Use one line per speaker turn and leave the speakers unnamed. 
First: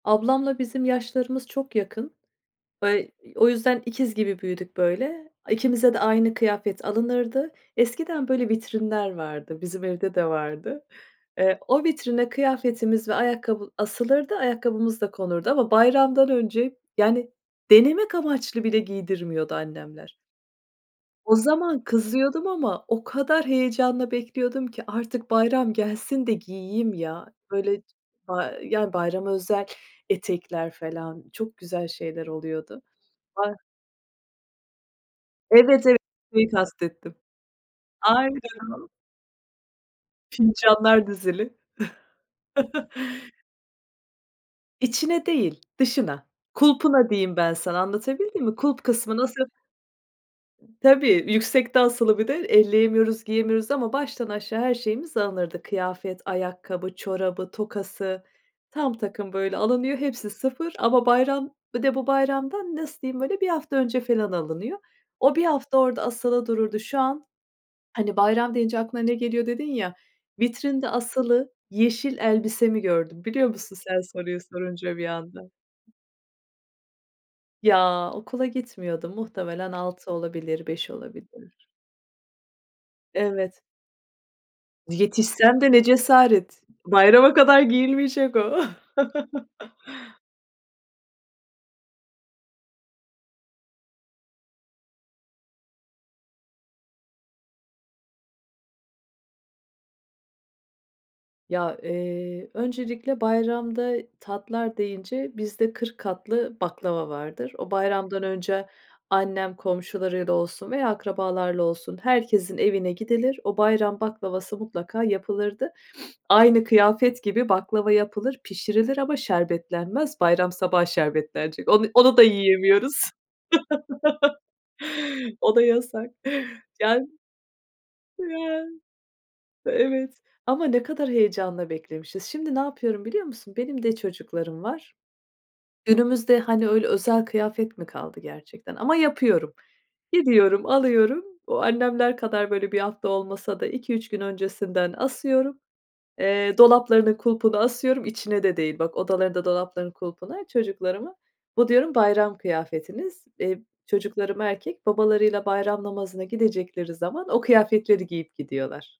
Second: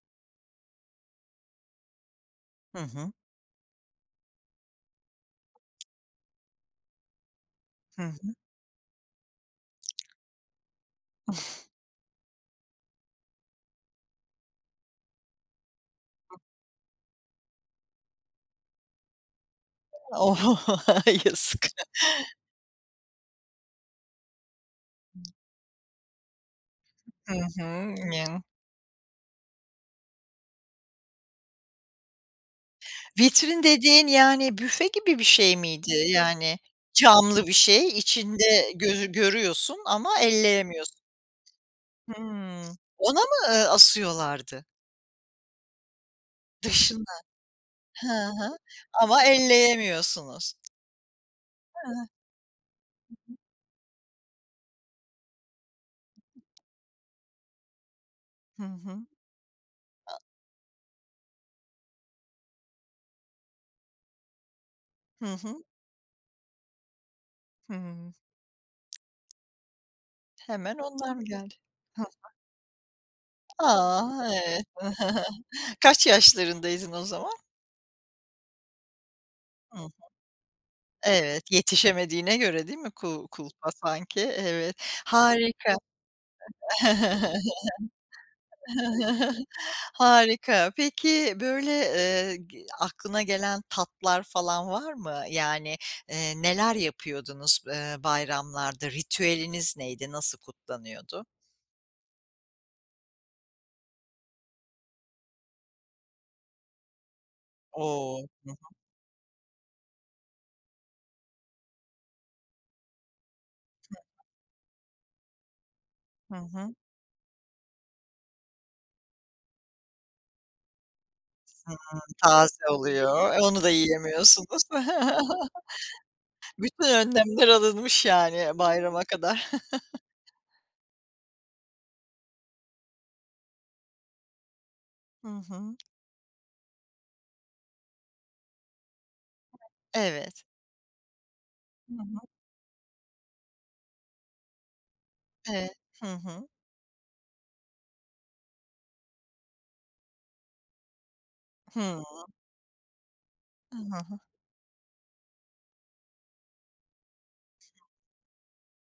Ablamla bizim yaşlarımız çok yakın
Hı
ve
hı.
ı o yüzden ikiz gibi büyüdük böyle, ikimize de aynı kıyafet alınırdı.
Hı
Eskiden,
hı.
böyle, vitrinler vardı, bizim evde de vardı. Eee, o vitrine kıyafetimiz ve ayakkabı asılırdı, ayakkabımız da konurdu ama bayramdan
Hı.
önce, yani, denemek amaçlı bile giydirmiyordu annemler.
O
O
yazık.
zaman kızıyordum ama o kadar heyecanla bekliyordum ki, artık
[unintelligible]
bayram gelsin de giyeyim ya.
Hı
Böyle
hı, Ya.
ba yani bayrama özel etekler falan, çok güzel şeyler oluyordu. Ay.
Vitrin dediğin, yani büfe gibi bir şey
Evet,
miydi?
evet şeyi
Yani,
kastettim.
camlı bir şey, içinde
Aynen o.
gözü görüyorsun ama elleyemiyorsun.
Fincanlar dizili.
Hımm. Ona mı, eee, asıyorlardı?
İçine değil, dışına, kulpuna
Dışına,
diyeyim ben sana
hı
anlatabildim mi
hı,
kulp kısmı
ama
nasıl
elleyemiyorsunuz.
Tabii, yüksekte
Hı hı.
asılı bir de
Hı
elleyemiyoruz,
hı.
giyemiyoruz ama, baştan aşağı her şeyimiz alınırdı. Kıyafet,
Hı hı.
ayakkabı, çorabı tokası,
Hı
tam
hı.
takım böyle alınıyor,
A
hepsi sıfır ama bayram bir de bu bayramdan, nasıl diyeyim böyle, 1 hafta önce falan alınıyor.
Hı
O 1
hı.
hafta orada asılı dururdu. Şu an,
Hıı.
hani, bayram deyince aklına ne geliyor dedin ya.
Hemen
Vitrinde
onlar mı
asılı
geldi? Hı hı.
yeşil elbisemi gördüm, biliyor
A!
musun? Sen soruyu
Eee,
sorunca bir anda.
kaç yaşlarındaydın o zaman?
Ya, okula gitmiyordum. Muhtemelen
Hı hı.
6 olabilir, 5
Evet
olabilir.
yetişemediğine göre değil mi kul
Evet.
kulpa sanki? Evet
Yetişsem de
harika.
ne cesaret, bayrama kadar giyilmeyecek o.
Harika. Peki, böyle, eee, g. aklına gelen tatlar falan var mı? Yani, eee, neler yapıyordunuz, eee, bayramlarda? Ritüeliniz neydi? Nasıl kutlanıyordu?
Ya, eee, öncelikle bayramda tatlar deyince bizde 40 katlı baklava vardır. O,
O!
bayramdan
Hı hı.
önce annem, komşularıyla olsun veya akrabalarla olsun, herkesin evine gidilir. O
Hı
bayram
hı.
baklavası mutlaka yapılırdı.
Hı
Aynı
hı.
kıyafet gibi, baklava yapılır, pişirilir ama şerbetlenmez. Bayram sabahı şerbetlenecek. Onu
Hımm
onu da
taze
yiyemiyoruz.
oluyor, e, onu da yiyemiyorsunuz.
O da yasak.
Bütün
Yani
önlemler alınmış yani
Ya.
bayrama kadar.
Evet, ama ne kadar heyecanla beklemişiz. Şimdi ne yapıyorum biliyor musun? Benim de çocuklarım var.
Hı hı.
Günümüzde, hani, öyle özel kıyafet mi kaldı gerçekten ama yapıyorum.
Evet.
Gidiyorum, alıyorum o,
Hı
annemler
hı.
kadar, böyle, 1 hafta olmasa da, 2-3 gün öncesinden asıyorum,
Evet. Hı hı.
eee, dolaplarının kulpuna asıyorum, içine de değil bak, odalarında dolaplarının kulpuna çocuklarımın, bu diyorum,
Hıı.
"Bayram kıyafetiniz." iii,
I hı hı.
çocuklarım erkek, babalarıyla bayram namazına gidecekleri zaman, o kıyafetleri giyip gidiyorlar.